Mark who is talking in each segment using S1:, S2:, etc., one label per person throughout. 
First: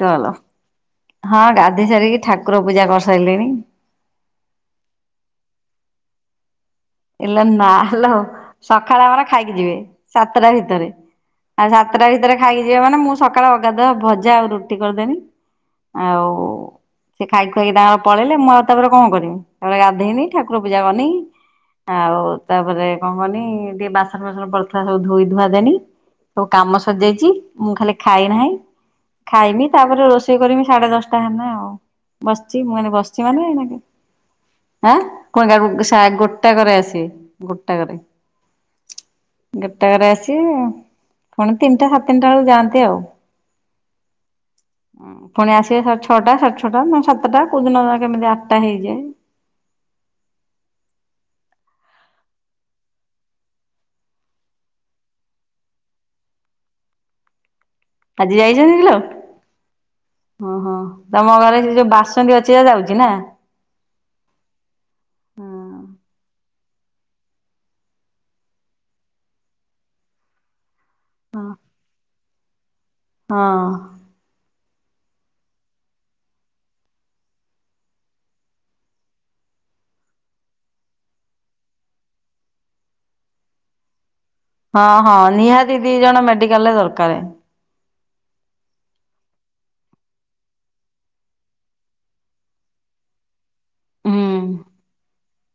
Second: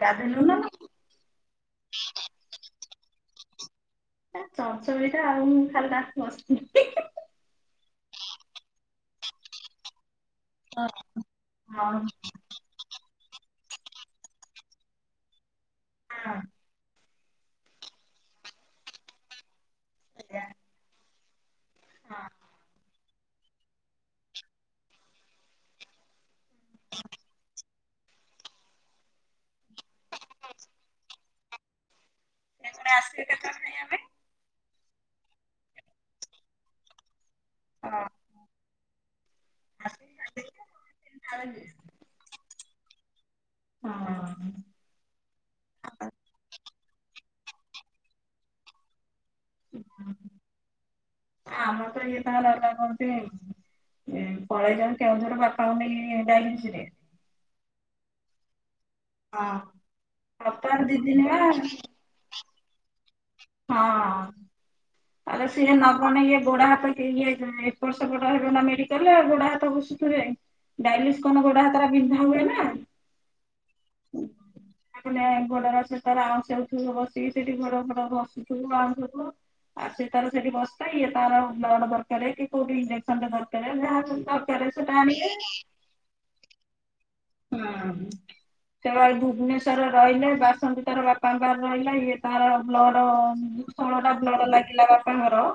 S1: ଗାଧେଇଲୁ ନା
S2: ହଁ ଗାଧୋଇ ସାରିକି ଠାକୁର ପୂଜା କରିସାରିଲିଣି।
S1: [unintelligible]
S2: ଇଲ ନାଲ ସକାଳେ ଆମର ଖାଇକି ଯିବେ। ସାତଟା ଭିତରେ ଆଉ
S1: ହଁ
S2: ସାତଟା ଭିତରେ ଖାଇଯିବା ମାନେ ମୁଁ ସକାଳେ ଅଗାଧୁଆ ଭଜା ଆଉ ରୁଟି କରିଦେବି। ଆଉ
S1: ହଁ
S2: ସେ ଖାଇ ଖୁଆକି ତାଙ୍କର ପଳେଇଲେ ମୁଁ ଆଉ ତାପରେ କଣ କରିବି ତା ଗାଧୋଇନି
S1: ସେଇଆ
S2: ଠାକୁର ପୂଜା କରିନି। ଆଉ
S1: ହଁ
S2: ତାପରେ କଣ କନି ଟିକେ ବାସନ ଫାସନ ପଡଥିଲା ସବୁ ଧୋଇ ଧୁଆ ଦେନି। ସବୁ କାମ ସରିଜାଇଛି ମୁଁ ଖାଲି ଖାଇ ନାହିଁ। ଖାଇମି ତାପରେ ରୋଷେଇ କରି ମି ସାଢେ ଦଶଟା ହେଲେ ଆଉ। ବସଚି
S1: ସେ
S2: ମୁଁ
S1: ପୁଣି
S2: ଏଇନେ ବସିଛି
S1: ଆସିବେ
S2: ମାନେ ଏ
S1: କେତେବେଳେ ଖାଇବା ପାଇଁ?
S2: ଆଁ କଣ କା ସାର ଗୋଟା କରେ ଆସିବେ ଗୋଟାକ ରେ।
S1: ହଁ
S2: ଗୋଟାକରେ
S1: ଆସିକି
S2: ଅସିବେ। ପୁଣି
S1: ଖାଇଦେଇକି
S2: ତିିନଟା ସାଢ଼େ ତିନଟା ବେଳ ଯାଆନ୍ତି ଆଉ।
S1: ହଁ।
S2: ପୁଣି ଆସେ ସାଢେ ଛଅଟା ସାଢେ ଛଅଟା ସାତଟା କଉ ଦିନ କେମିତି ଆଠଟା ହେଇଯାଏ।
S1: [unintelligible] ପଳେଇ ଯାଉ କେଉଁଝର ବାପା କୁ ନେଇ ଡାଇଲିସ ରେ।
S2: ଆଜି ଯାଇଚନ୍ତି କିଲ?
S1: ହଁ ସପ୍ତାହରେ ଦି ଦିନି ବା
S2: ତମ ଘରେ ସେ ଯୋଉ ବାସ [unintelligible] ଯାଉଚି ନା।
S1: ହଁ। ଆରେ ସିଏ
S2: ହଁ
S1: ନବନେଇ ଇ ଗୋଡା ହାତ ଇଏ ଏପଟ ସେପଟ ହେବ ନା ମେଡାଲରେ ଗୋଡା ହାତ ଘଷୁଥିବେ। ଡାଇଲିସ୍ କନ ଗୋଡା ହାତାରା ବିନ୍ଧା ହୁଏ ନା।
S2: ହଁ।
S1: [unintelligible] ବସିୁଥିବୁ ଆଣୁଥିବୁ ଆଉ ସେ ତାର ସେଠି ବସ୍ ଥାଏ ତାର ବ୍ଲଡ ଦରକାର କି କୋଉଠି ଇଞ୍ଜେକ୍ସନ ଟେ ଦରକାର ଯାହା ରେ
S2: ହଁ
S1: ସେଟା
S2: ହଁ
S1: ଆଣିଲେ।
S2: ନିହାତି ଦି ଜଣ ମେଡିକାଲ ରେ ଦରକାରେ।
S1: ହଁ। ସେଭଳି ଭୁବନେଶ୍ୱରରେ ରହିଲେ ବାସନ୍ତ ତାର ବାପାଙ୍କ ପାଖରେ ରହିଲେ ଇଏ ତାର ବ୍ଲଡ ଷୋଳଟା
S2: ହୁଁ
S1: ବ୍ଲଡ ଲାଗିଲା ବାପଙ୍କର।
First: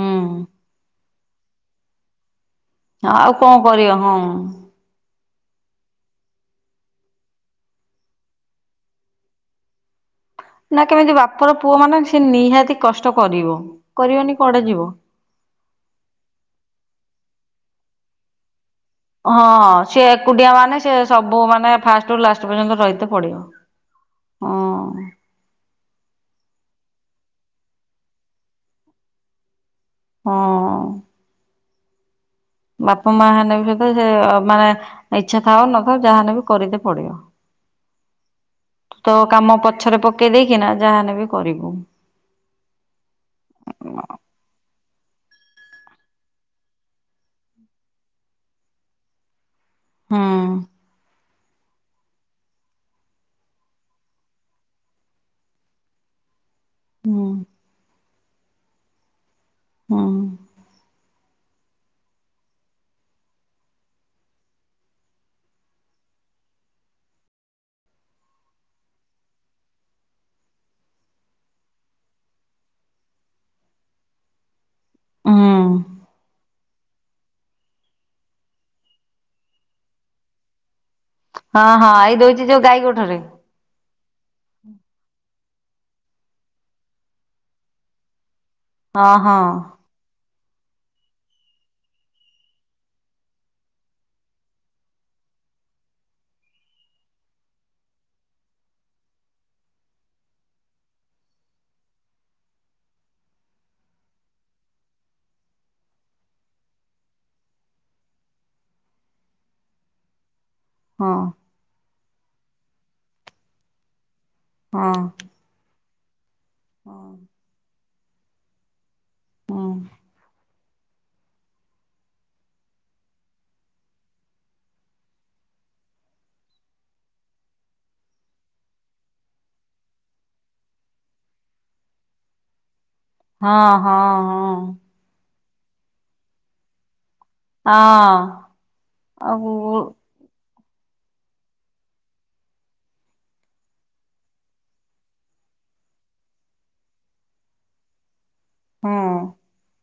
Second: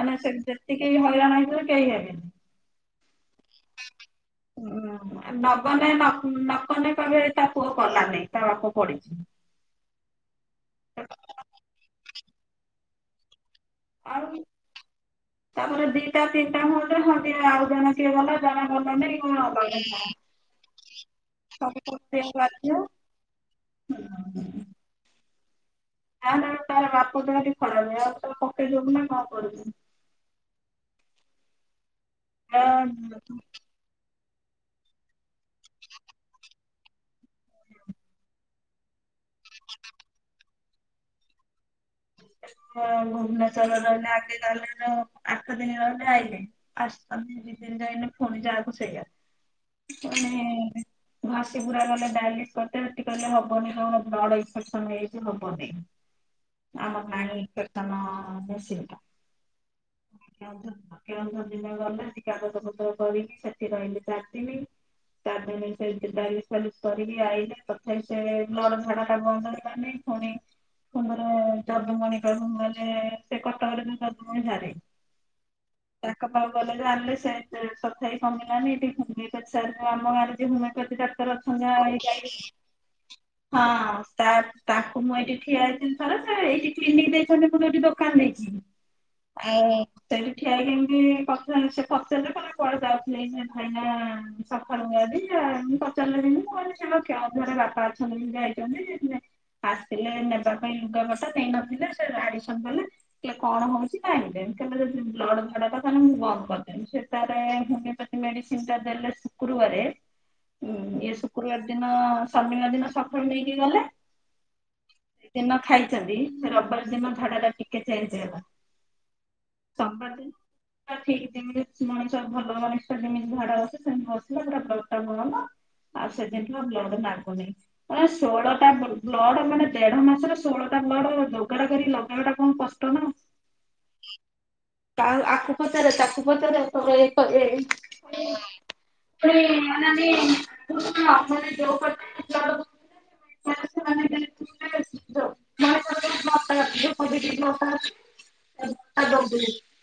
S1: ମାନେ ସେ ଯେତିକି ହଇରାଣ ହେଇଥିବ କେହି ହେବନି।
S2: ଆଉ କଣ କରିବା ହଁ।
S1: ନଗନ ନକଲେ କହିବେ ତା ପୁଅ କଲାନାଇଁ ତା ବାପ ପଡିଚି।
S2: ନା କେମିତି ବାପର ପୁଅ ମାନେ ସେ ନିହାତି କଷ୍ଟ କରିବ।
S1: ଆଉ
S2: କରିବନି କୁଆଡେ ଯିବ।
S1: ତାପରେ ଦିଟା ତିନିଟା [inaudible] ଆଉ ଜଣେ କିଏ ଗଲା ଜଣେ ଗଲାନି କଣ
S2: ହଁ
S1: ଅଲଗା
S2: ସେ ଏକୁଟିଆ ମାନେ ସେ ସବୁ ମାନେ ଫାଷ୍ଟରୁ
S1: ପକେଇବାକୁ
S2: ଲାଷ୍ଟ
S1: ବାଧ୍ୟ।
S2: ପର୍ଯ୍ୟନ୍ତ ରହିଥ ପଡ଼ିିବ।
S1: [inaudible]
S2: ହଁ।
S1: ଆ
S2: ବାପ ମା ହେନେ ବି ସହିତ ସେ ମାନେ ଇଛା ଥାଉ ନଥାଉ ଯାହାହେଲେ ବି କରିତେ ପଡିବ।
S1: [inaudible]
S2: ତୁ ତୋ କାମ ପଛରେ ପକେଇ ଦେଇକିନା ଯାହେନେ ବି କରିବୁ।
S1: ହଁ ଭୁବନେଶ୍ୱର ରହିଲେ [inaudible] ଆଠ ଦିନ ରହିଲେ ଆଇଲେ [unintelligible] ଦି ଦିନ ଯାଇନି ଫୁଣି ଯାହାକୁ ସେଇଆ।
S2: ହୁଁ
S1: [unintelligible] ଘସି ପୁରା କଲେ ଡାଇଲିସ୍ [unintelligible] ସେଠି କହିଲେ ହବନି ତମର ବ୍ଲଡ ଇନଫେକ୍ସନ ହେଇ ଯାଇଚି ହବନି। ଆମ
S2: ହୁଁ
S1: ପାଣି [inaudible] ଦିନ ଗଲା
S2: ହୁଁ।
S1: ସେ କାଗଜ ପତ୍ର କରିକି ସେଠି [unintelligible] ଚାରିିଦିନି। ଚାର ଦିନ ସେଇଠି ଡାଇଲିସ୍ ଫାଇଲିସ୍ କରିକି ଆଇଲେ ତଥାପି ସେ ବ୍ଲଡ ଝାଡାଟା ବନ୍ଦ ହେ ଲା ନେଇଁ ଫୁଣି ଫୁଣି ଥରେ ଯଦୁମଣି ପାଖୁକୁ ଗଲେ, ସେ କଟକ ରେ ଯୋଉ ଯଦୁମଣି ସାରେ
S2: ହୁଁ
S1: ତାଙ୍କ ପାଖୁ ଗଲେ ଜାଣିଲେ ସେମତି ତଥାବି କମିଲାନି ଏଠି ହୁମେପାତି ସାର୍ ଙ୍କ ଆମ ଗାଁରେ ଜିଏ ହୁମେପାତି ଡା କ୍ତର
S2: ହଁ ହଁ ଏଇ ଦଉଛି
S1: ଅଛନ୍ତି
S2: ଯୋଉ ଗାଈ ଗୋଠରେ
S1: ହଁ ତା ତାକୁ ମୁଁ ଏଇଠି ଠିଆ ହେଇଥିଲି ତାର ସେ ଏଇଠି କ୍ଲିନିକ୍ ଦେଇଛନ୍ତି ମୁଁ ଯୋଉଠି ଦୋକାନ୍ ଦେଇଚି,
S2: ହଁ ହଁ।
S1: ଆଉ ସେଇଠି ଠିଆ ହେଇକି ଏମ୍ତି ପଚା ସେ ପଚାରିଲେ ତମେ କୁଆଡେ ଯାଉଥିଲେ ଭାଇନା। ସଖାଳୁ [inaudible] ପଚାରିଲେ ଯେନ୍ତି ମୁଁ କହିଲି କେଉଁଝର ରେ ବାପା ଅଛନ୍ତି ବୋଲି ଯାଇଚନ୍ତି [unintelligible] ଆସିଥିଲେ ନେବା ପାଇଁ ଲୁଗା ପଟା ନେଇ ନଥିଲେ ସେ ଆଡ଼ମିଶନ କଲେ। କଇଲେ କଣ ହଉଚି ନା [unintelligible] ବ୍ଲଡ୍ ଝାଡାଟା ତାନେ ମୁଁ ବନ୍ଦ କରିଦେବି, ସେଟାରେ ହୁମେପାତି ମେଡିସିନ୍ ଟା ଦେଲେ ଶୁକୁରୁବାରେ ହୁଁ ଇଏ
S2: ହଁ
S1: ଶୁକୁରୁବାର ଦିନ ଶନିବାର ଦିନ ସଖାଳୁ ନେଇକି ଗଲେ
S2: ହଁ।
S1: ଦିନ ଖାଇଚନ୍ତି, ରବିବାର
S2: ହଁ
S1: ଦିନ ଝାଡ଼ାଟା ଟିକେ ଚେଞ୍ଜ ହେଲା।
S2: ହଁ
S1: ସୋମବାର ଦିନ ଠିକ୍ ଯେମିତି ମଣିଷ ଭଲ ମଣିଷ ଯେମିତି ଝାଡ଼ା ବସେ ସେମିତି ବସିଲା ପୁରା ବ୍ଲଡ଼ ଟା ବନ୍ଦ। ଆଉ ସେ ଦିନୁଠୁ ବ୍ଲଡ୍ ନାଗୁନେଇଁ, ମଲା ଷୋଳଟା ବ୍ଲ ବ୍ଲଡ୍ ମାନେ ଦେଢ ମା ସରେ ଷୋଳଟା ବ୍ଲଡ଼ ଯୋଗାଡ଼ କରିକି ଲଗେଇବା ଟା କମ କଷ୍ଟ ନା।
S2: ହଁ-ହଁ-ହଁ।
S1: କା ଆକୁ ପଚରେ ତାକୁ ପଚରେ ତମେ ଏଇ କ
S2: ହଁ
S1: ଏଇ-ଏଇ-ଏଇ
S2: ଆଉ
S1: ଅନାନି
S2: ହଁ।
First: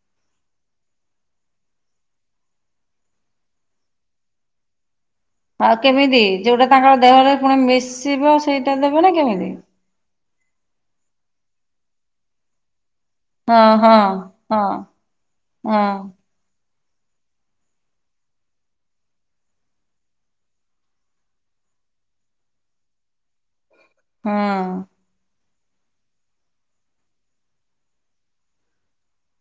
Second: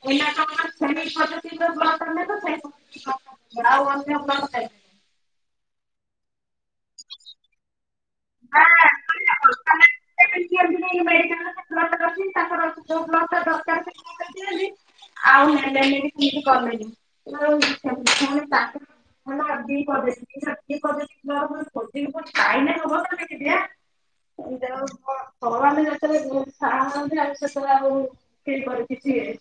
S1: [inaudible] [inaudible] [inaudible]
S2: ଆଉ କେମିତି ଯୋଉଟା ତାଙ୍କର ଦେହରେ ପୁଣି ମିଶିବ ସେଇଟା ଦେବେ ନା କେମିତି?
S1: [inaudible] ତାଙ୍କର
S2: ହଁ ହଁ
S1: ଯୋଉ
S2: ହଁ ହଁ
S1: ବ୍ଲଡ୍ [inaudible] [inaudible] ହେଲା ବି ପଜେଟିଭ୍, ଇରେ ବି ପଜେଟିଭ୍ ବ୍ଲଡ ଫୁଣି ଖୋଜିକି ପାଇଲେ ହବ ନା। [inaudible] ଭଗବାନ୍ ଯେତେବେଳେ ଉମ୍ ସାହା ହୁଅନ୍ତି ଆଉ ସେତେବେଳେ ଆଉ କି କର କିଛି ଏଇ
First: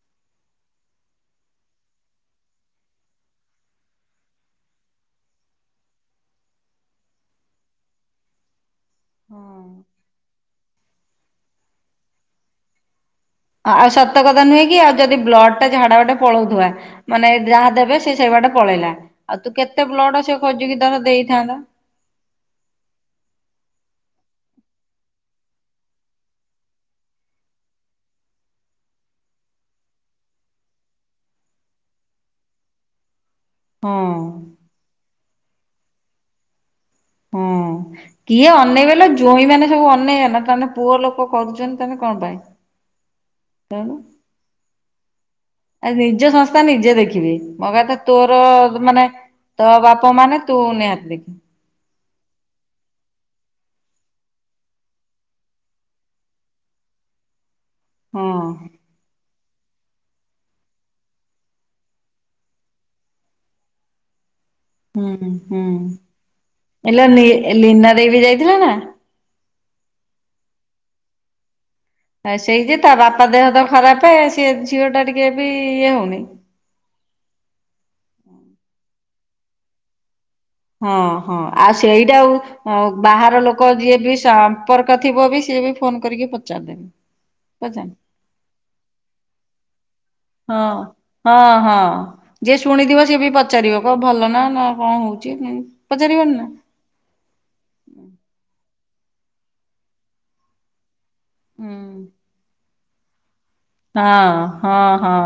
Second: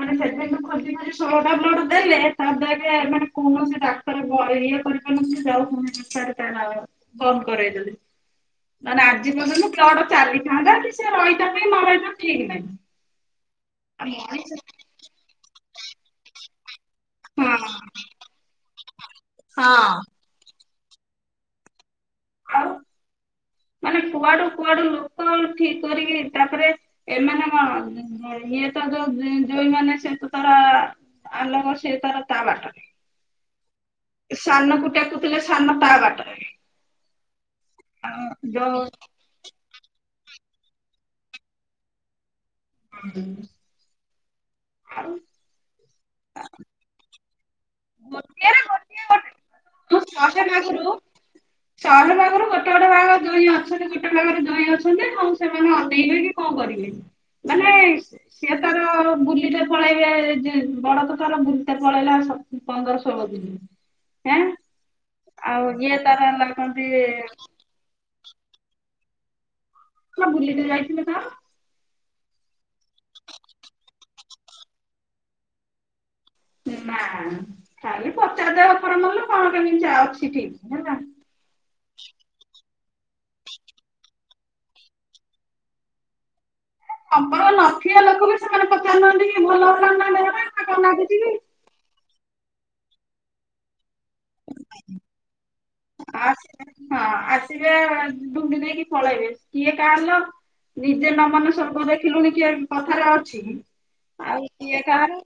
S1: ମାନେ ସେଦିନୁ ଖୋଜି ଖୋଜି ଷୋଳଟା ବ୍ଲଡ ଦେଲେ, ତାଦ୍ୱାରା କି ମାନେ କୌଣସିଟା ତା ପରେ ଘରେ ଇଏ କରିପାରୁ ନଥିଲେ ଥାଉ ପୁଣି ତାର ତା ବନ୍ଦ କରେଇଦେଲି। ତାହାନେ ଆଜି ପର୍ଯ୍ୟନ୍ତ
S2: ହଁ।
S1: ବ୍ଲଡ ଚାଲିଥାନ୍ତା କି ସେ ରଇଥାନ୍ତେ କି ନ ରଇଥାନ୍ତା ଠିକି ନାହିଁ।
S2: ଆଉ ସତକଥା ନୁହେ କି, ଆଉ ଯଦି ବ୍ଲଡଟା ଝାଡା ବାଟେ ପଳଉଥିବା ମାନେ
S1: ହଁ
S2: ଯାହା ଦେବେ ସେ ସେଇ ବାଟେ ପଳେଇଲା। ଆଉ ତୁ
S1: ହଁ।
S2: କେତେ ବ୍ଲଡ ସେ ଖୋଜିକି ଧର ଦେଇଥାନ୍ତା।
S1: ଆଉ ମାନେ କୁଆଡୁ କୁଆଡୁ ଲୋକ ଠିକ କରିକି, ତାପରେ ଏମାନେ କଣ ଇଏ ତ ଯୋଉ ଜୋଇଁମାନେ ସେ ତ ତାର ଆଲୋକ ସିଏ ତାର ତା ବାଟରେ
S2: ହଁ
S1: ସାନକୁ ଟେକୁଥିଲେ, ସାନ ତା ବାଟରେ।
S2: ହଁ,
S1: ଆଉ
S2: କିଏ
S1: ଯୋଉ
S2: ଅନେଇବେ ଲୋ ଜୋଇଁମାନେ ସବୁ ଅନେଇବେ ନା, ତାହେନେ ପୁଅ ଲୋକ କରୁଛନ୍ତି ତାହେନେ କଣ ପାଇଁ?
S1: ହୁଁ।
S2: କଣ?
S1: ଆଉ
S2: ଆରେ ନିଜ ସଂସ୍ଥା ନିଜେ ଦେଖିବେ। ମୋ କହିଆକଥା ତୋର
S1: ଗୋଟିଏରେ ଗୋଟିଏ
S2: ମାନେ
S1: ଗୋଟିଏ
S2: ତୋ
S1: ମୁଁ
S2: ବାପା ମାନେ
S1: ଶହେ
S2: ତୁ
S1: ଭାଗରୁ
S2: ନିହାତି ଦେଖିବୁ।
S1: ଶହେ ଭାଗରୁ ଗୋଟେ ଗୋଟେ ଭାଗ ଜୋଇଁ ଅଛନ୍ତି ଗୋଟେ ଭାଗରେ ଜୋଇଁ ଅଛନ୍ତି, ହଉ ସେମାନେ ଅନେଇବେ କି କଣ କରିବେ? ମାନେ
S2: ହଁ
S1: ସିଏ ତାର ବୁଲିତେ ପଳେଇବେ, ଯେ ବଡ ତ ତାର ବୁଲିିତେ ପଳେଇଲା ସ ପନ୍ଦର ଷୋହଳ ଦିନି। ଏଁ?
S2: ହୁଁ
S1: ଆଉ ଇଏ ତାର ଏମାନେ କଣ ତି
S2: ଲିନା ଦେଇ ବି ଯାଇଥିଲା ନା?
S1: ହଁ, ବୁଲିତେ ଯାଇଥିଲେ ତ।
S2: ଏ ସେଇଟି ତା ବାପା ଦେହ ତ ଖରାପେ ସେ ଝିଅଟା ଟିକେ ବି ଇଏ ହଉନେଇ।
S1: ନା, ଖାଲି ପଚାର ଦବ ଉପର ମହଲ କଣ କେମିତି ଅଛି ଠିକ। ହେଲା
S2: ହଁ, ହଁ। ଆଉ ସେଇଟା ଆଉ ଆଉ ବାହାର ଲୋକ ଯିଏ ବି ସମ୍ପର୍କ ଥିବ ବି ସିଏ ବି ଫୋନ କରିକି ପଚାରିଦେବେ।
S1: ସମ୍ପର୍କ ନଥିବା ଲୋକ ବି ସେମାନେ ପଚାରୁନାହାଁନ୍ତି କି, ଭଲ ହେଲାଣି ନା ଦେହ
S2: ହଁ, ହଁ ହଁ। ଯିଏ ଶୁଣିଥିବ, ସିଏ ବି ପଚ ପଚାରିବ, କହିବ ଭଲନା, ନା କଣ ହଉଛି, ସେନ୍ତି ପଚାରିବନି ନା?
S1: ଆସିବେ ହଁ, ଆସିବେ ଡୁଙ୍ଗି ଦେଇକି ପଳେଇବେ, କିଏ କାହାର ଲୋ। ନିଜେ ନ ମନେ ସ୍ୱର୍ଗ
S2: ହୁଁ
S1: ଦେଖିଲୁଣି କିଏ କଥାରେ ଅଛି,
S2: ହଁ
S1: ଆଉ କିଏ
S2: ହଁ
S1: କାହାର।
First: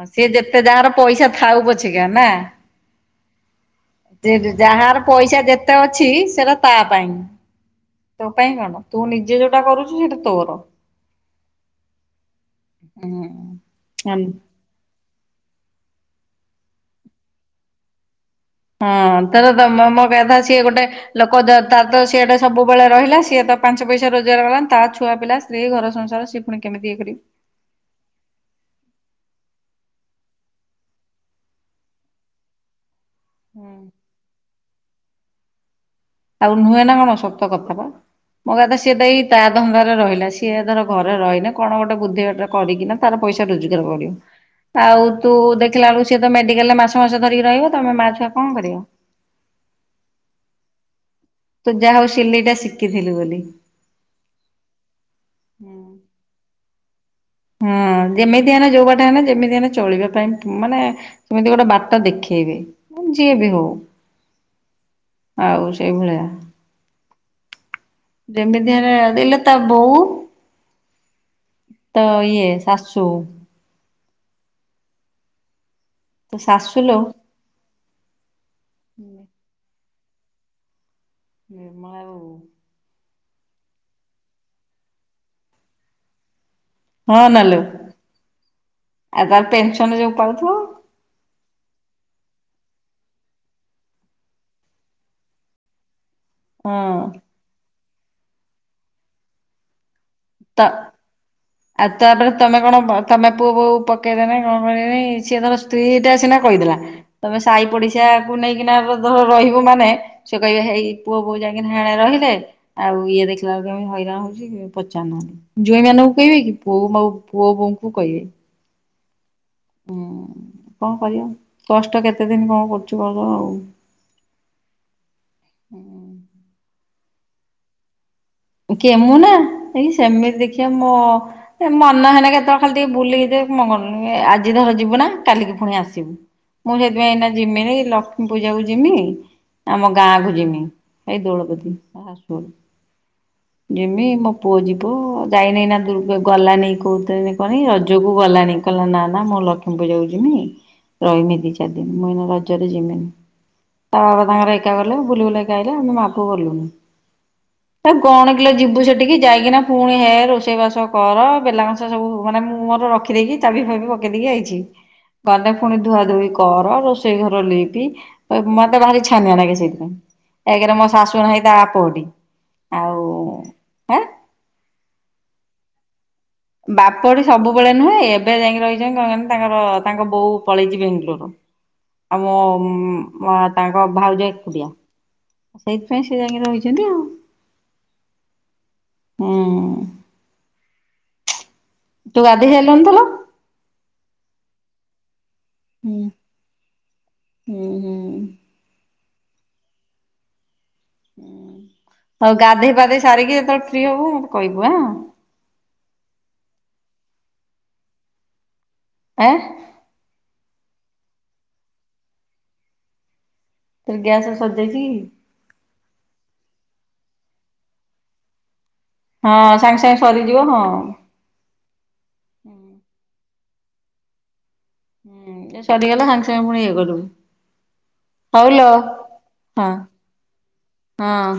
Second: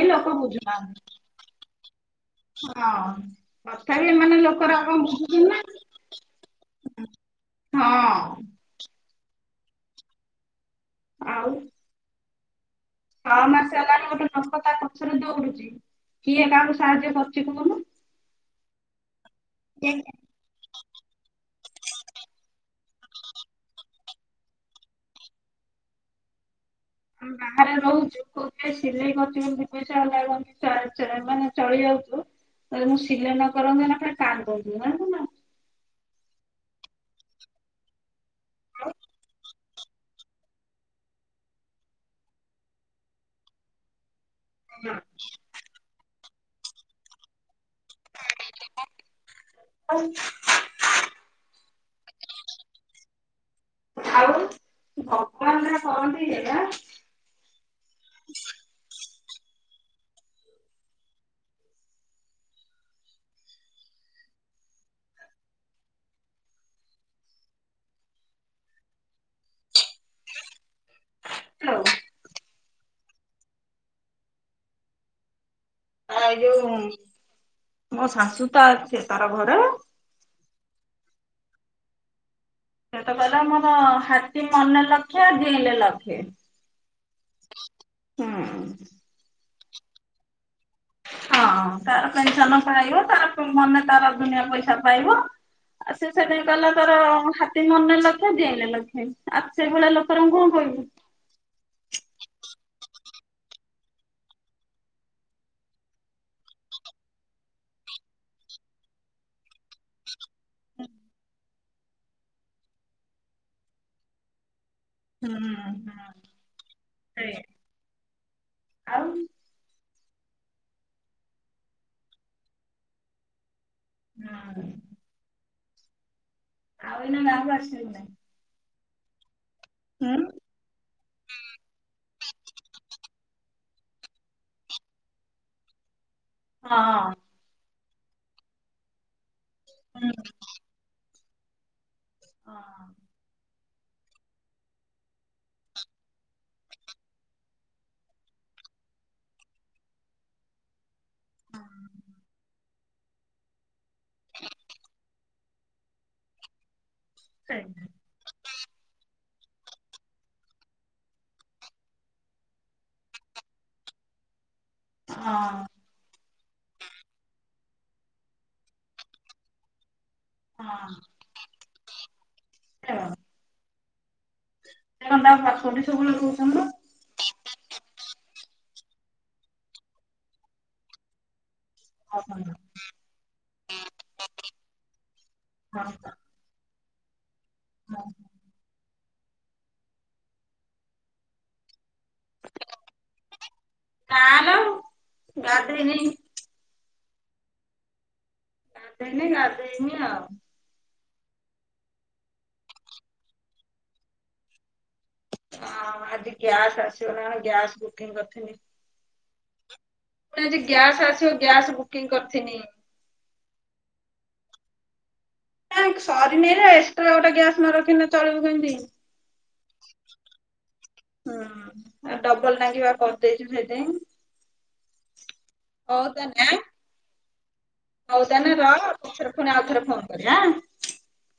S2: ହଁ ସିଏ
S1: ଲୋକ
S2: ଯେତେ ଯାହାର
S1: ବୁଝୁନାହାନ୍ତି
S2: ପଇସା ଥାଉ ପଛେ କି ନା?
S1: ହଁ। ତଥାବି ଏମାନେ ଲୋକରାକ କଣ
S2: ଯାହାର ପଇସା
S1: ବୁଝୁଛନ୍ତି ନା।
S2: ଯେତେ ଅଛି
S1: ହଁ।
S2: କାଇଁ କଣ, ତୁ ନିଜେ ଯୋଉଟା କରୁଛୁ ସେଇଟା ତୋର।
S1: ଆଉ
S2: ହୁଁ
S1: ଛଅ ମାସ ହେଲାଣି
S2: ହଁ
S1: ଗୋଟେ ଲୋକ ତା ପଛରେ ଦୌଡୁଛି, କିଏ କାହାକୁ ସାହାଯ୍ୟ କରୁଛି କହୁନୁ?
S2: ହଁ। ତ-ତ-ତାର
S1: କିଏ
S2: ମୋ କହିଆ କଥା ସିଏ ଗୋଟେ ଲୋକ ତ ତାର ସିଆଡ଼େ ସବୁବେଳେ ରହିଲା, ସିଏ ତ ପାଞ୍ଚ ପଇସା ରୋଜଗାର କଲାନି, ତା ଛୁଆପିଲା, ସ୍ତ୍ରୀ ଘର ସଂସାର ଫୁଣି କେମିତି ଇଏ କରିବ?
S1: ଆମେ ବାହାରେ ରହୁଛୁ, କୋଉ କିଏ ସିଲେଇ କରୁଚି ବୋଲି ଦିପଇସା ହେଲେ ମାନେ ଚା-ଚା ମାନେ ଚଳିଯାଉଛୁ। ଯଦି ମୁଁ ସିଲେଇ ନ କରନ୍ତି, ଏଇନା ଖାଲି କାନ୍ଦନ୍ତୁ। ଜାଣିଛୁନା?
S2: ଆଉ ନୁହେଁ ନା କଣ ସତ କଥା ପା ମୋ କହିବା କଥା ହେଲା ସିଏ ତ ଧନ୍ଦାରେ ରହିଲା। ସିଏ ଧର ଘରେ ରହିଲେ କଣ ଗୋଟେ ବୁଦ୍ଧି ବାଟ କରିକିନା ତାର ପଇସା ରୋଜଗାର କରିବ। ଆଉ ତୁ ଦେଖିଲା ବେଳକୁ ସିଏ ତ ମେଡିକାଲ ରେ ମାସ ମାସ ଧରିକି ରହିବ ତମେ ମା ଛୁଆ କଣ କରିବ।
S1: ଆଉ [inaudible]
S2: ତୁ ଯାହା ହଉ ସିଲେଇଟା ଶିଖିଥିଲୁ ବୋଲି।
S1: ଆଉ ଭଗବାନ ରେ ବନ୍ଦହେଇଗଲା।
S2: ହୁଁ ଯେମିତି ହେନେ ଯୋଉ ବାଟେ ହେଲେ ଯେମିତି ହେଲେ ଚଳିବେ କାହିଁ ମାନେ ସେମିତି ଗୋଟେ ବାଟ ଦେଖେଇବେ। ଯିଏ ବି ହଉ। ଆଉ ସେଇଭଳିଆ। ଯେମିତି ହେଲେ ଦେଲେ ତା ବୋଉ
S1: ହଲଉ [inaudible]
S2: ତ ଇଏ ଶାଶୁ।
S1: ଆ
S2: ତ
S1: ଯୋଉ।
S2: ଶାଶୁ ଲୋ
S1: ମୋ ଶାଶୁ ତା ସେ ତାର ଘରେ।
S2: ମୋ ଉ।
S1: ସେତ କହିଲା ମୋର ହାତୀ ମନେ ଲକ୍ଷେ ଜିଇଁଲେ ଲକ୍ଷେ।
S2: ହଁ ନାଲ
S1: ହୁଁ
S2: ଆଉ ତାର ପେନସନ ଯୋଉ ପାାରୁଥିବ।
S1: ହଁ ତାର ପେନସନ ପାଇବ। ତାର ମନେ ତାର ଦୁନିଆ ପଇସା ପାଇବ। ଆଉ ସେ ସେଠି ଗଲା ତାର
S2: ହଁ
S1: ହାତୀ ମନେ ଲକ୍ଷେ ଜିଇଲେ ଲକ୍ଷେ। ଆଉ ସେଇ ଭଳିଆ ଲୋକରା ଙ୍କୁ କନ
S2: ତ
S1: କହିବୁ।
S2: ଆଉ ତାପରେ ତମେ କଣ ତମେ ପୁଅ ବୋହୁ ପକେଇଦେନେ କନ କରିନେ ସିଏ ତାର ସ୍ତ୍ରୀ ଟା ସିନା କହିଦେଲା। ତମେ ସାାଇ ପଡିଶା କୁ ନେଇକିନା ଧରି ରହିବ ମାନେ ସେ କହିବେ ହେଇ ପୁଅ ବୋଉ ଯାଇକି ହେଣେ ରହିଲେ। ଆଉ ଇଏ ଦେଖିଲା ବେଳକୁ ହଇରାଣ ହଉଛି। ଚାନ
S1: ହୁଁ
S2: ଜୌଇ
S1: ହୁଁ
S2: ମାନଙ୍କୁ କହିବେ କି। ପୁଅ ବୋହୁ ଆଉ
S1: ସେଇଆ
S2: ପୁଅ ବୋଉଙ୍କୁ କହିବେ।
S1: ଆଉ।
S2: ହୁଁ କ କରିବା କଷ୍ଟ କେତେ ଦିନି କ କରୁଛି କରୁ ଆଉ।
S1: ହଁ [inaudible]
S2: ହୁଁ।
S1: ଆଉ ଏଇନା ଗାଁ କୁ ଆସି ବର ନାଇଁ।
S2: କିଏ ମୁ ନା ଏଇ ସେମିତି ଦେଖିବା ମୋ ଏ ମନ ହେନା କେତେବେଳେ ଖାଲି ଟିକେ ବୁଲିକି ମ ଆଜି ଧର ଯିବୁ ନା କାଲିିକି ପୁଣି ଆସିବୁ। ମୁଁ ସେଥିପାଇଁ
S1: ହଁ
S2: ଏଇନା ଯିମିିନି ଲକ୍ଷ୍ମୀ ପୂଜା କୁ ଯିମି ଆମ
S1: ହଁ
S2: ଗାଁ କୁ ଯିମି। ଆଇଦୋଳ ଦେଖି ଟା ଶାଶୁ ଘରକୁ।
S1: ହଁ।
S2: ଯିମି ମୋ ପୁଅ ଯିବ ଯାଇନି ନା ଦୁର୍ ଗଲାନି କହୁଥିଲିନ କହନି ରଜକୁ ଗଲାନି। କହିଲା ନା ନା ମୁଁ ଲକ୍ଷ୍ମୀପୂଜା କୁ ଯିମି। ରହିମି ଦି
S1: ହଁ।
S2: ଚାରି ଦିନ ମୁଇନା ରଜରେ ଯିମିନି। ତା ବାବା ତାଙ୍କର ଏକା ଗଲେ ବୁଲି ବୁଲାକି ସେ ଆଇଲେ। ଆମେ ମା ପୁଅ ଗଲୁନି।
S1: [inaudible]
S2: ତ କଣ କିଲୋ ଯିବୁ ସେଠିକି ଯାଇକିନା ପୁଣି ହେ ରୋଷେଇ ବାସ କର। ବେଲା କଂସା ସବୁ ମାନେ ମୁଁ ମୋର ରଖି ଖି ଦେଇକି ତା ବି ଫାବି ପକେଇ ଦେଇକି ଆଇଚି।
S1: ହଁ
S2: ଗଲେ ଫୁଣି ଧୁଆ ଧୁଇ କର ରୋଷେଇ ଘର ଲିପି ମତେ ଭାରି ଛାନିଆ ନାଗେ ସେଇଥିପାଇଁ। କାହିଁକି ନା ମୋ ଶାଶୁ ନାହିଁ ତା ବାପ ଘଟିକି ଆଉ
S1: ସୋରିଷ
S2: ହେଁ
S1: [inaudible]
S2: ବାପ ଘଡି ସବୁବେଳେ ନୁହେଁ ଏବେ ଯାଇଙ୍କି ରହିଛନ୍ତି ରହିଚନ୍ତି ତାଙ୍କର ତାଙ୍କ ବୋଉ ପଳେଇଚି ବେଙ୍ଗଲୋର୍। ଆମ ମ-ମ-ମା ତାଙ୍କ ଭାଉଜ ଏକୁଟିଆ। ସେଇଥିପାଇଁ ସେ ଯାଇକି ରହିଚି ଚନ୍ତି ଆଉ।
S1: ହଁ।
S2: ହୁଁ ତୁ ଗାଧେଇ ସାଇଲୁଣି ତ ନାଁ?
S1: ନାଁ ମ ଗାଧେଇନି।
S2: ଉହୁଁ।
S1: ଗାଧେଇନି ଗାଧେଇମି ଆଉ।
S2: ହଉ ଗାଧେଇ ପାଧେଇ ସାରିକି ଯେତେବେଳେ ଫ୍ରି ହବୁ କହିବୁ ଆଁ।
S1: ହଁ ଆଜି ଗ୍ୟାସ୍ ଆସିବ ନା ଗ୍ୟାସ୍ ବୁକିଂ କରିଥିନି।
S2: ଆଁ?
S1: ପୁଣି ଆଜି ଗ୍ୟାସ୍ ଆସିବ ଗ୍ୟାସ୍ ବୁକିଂ କରିିଥିନି।
S2: ତୋର ଗ୍ୟାସେ ସରିଯାଇଚି କି?
S1: ନାଁ ସରିନି ରେ ଏକ୍ସଟ୍ରା ଗୋଟେ ଗ୍ୟାସ୍ ନରଖିନେ ଚଳିବୁ କେମିତି।
S2: ହଁ ସାଙ୍ଗେ ସାଙ୍ଗେ ସରିଯିବ ହଁ।
S1: ହୁଁ ଆଉ ଡବଲ ଟାଙ୍କିବା କରିଦେଇଚୁ ସେଇଥିଆଇଁ।
S2: ହୁଁ ଯେ ସରିଗଲା
S1: ତାନେ
S2: ସାଙ୍ଗସାଙ୍ଗ୍ ପୁଣି ଇଏ କରୁ
S1: ହଉ ତାନେ ରହ ପଛରେ ଫୁଣି ଆଉ ଥରେ ଫୋନ କରିବା ଆଁ
S2: ହଁ।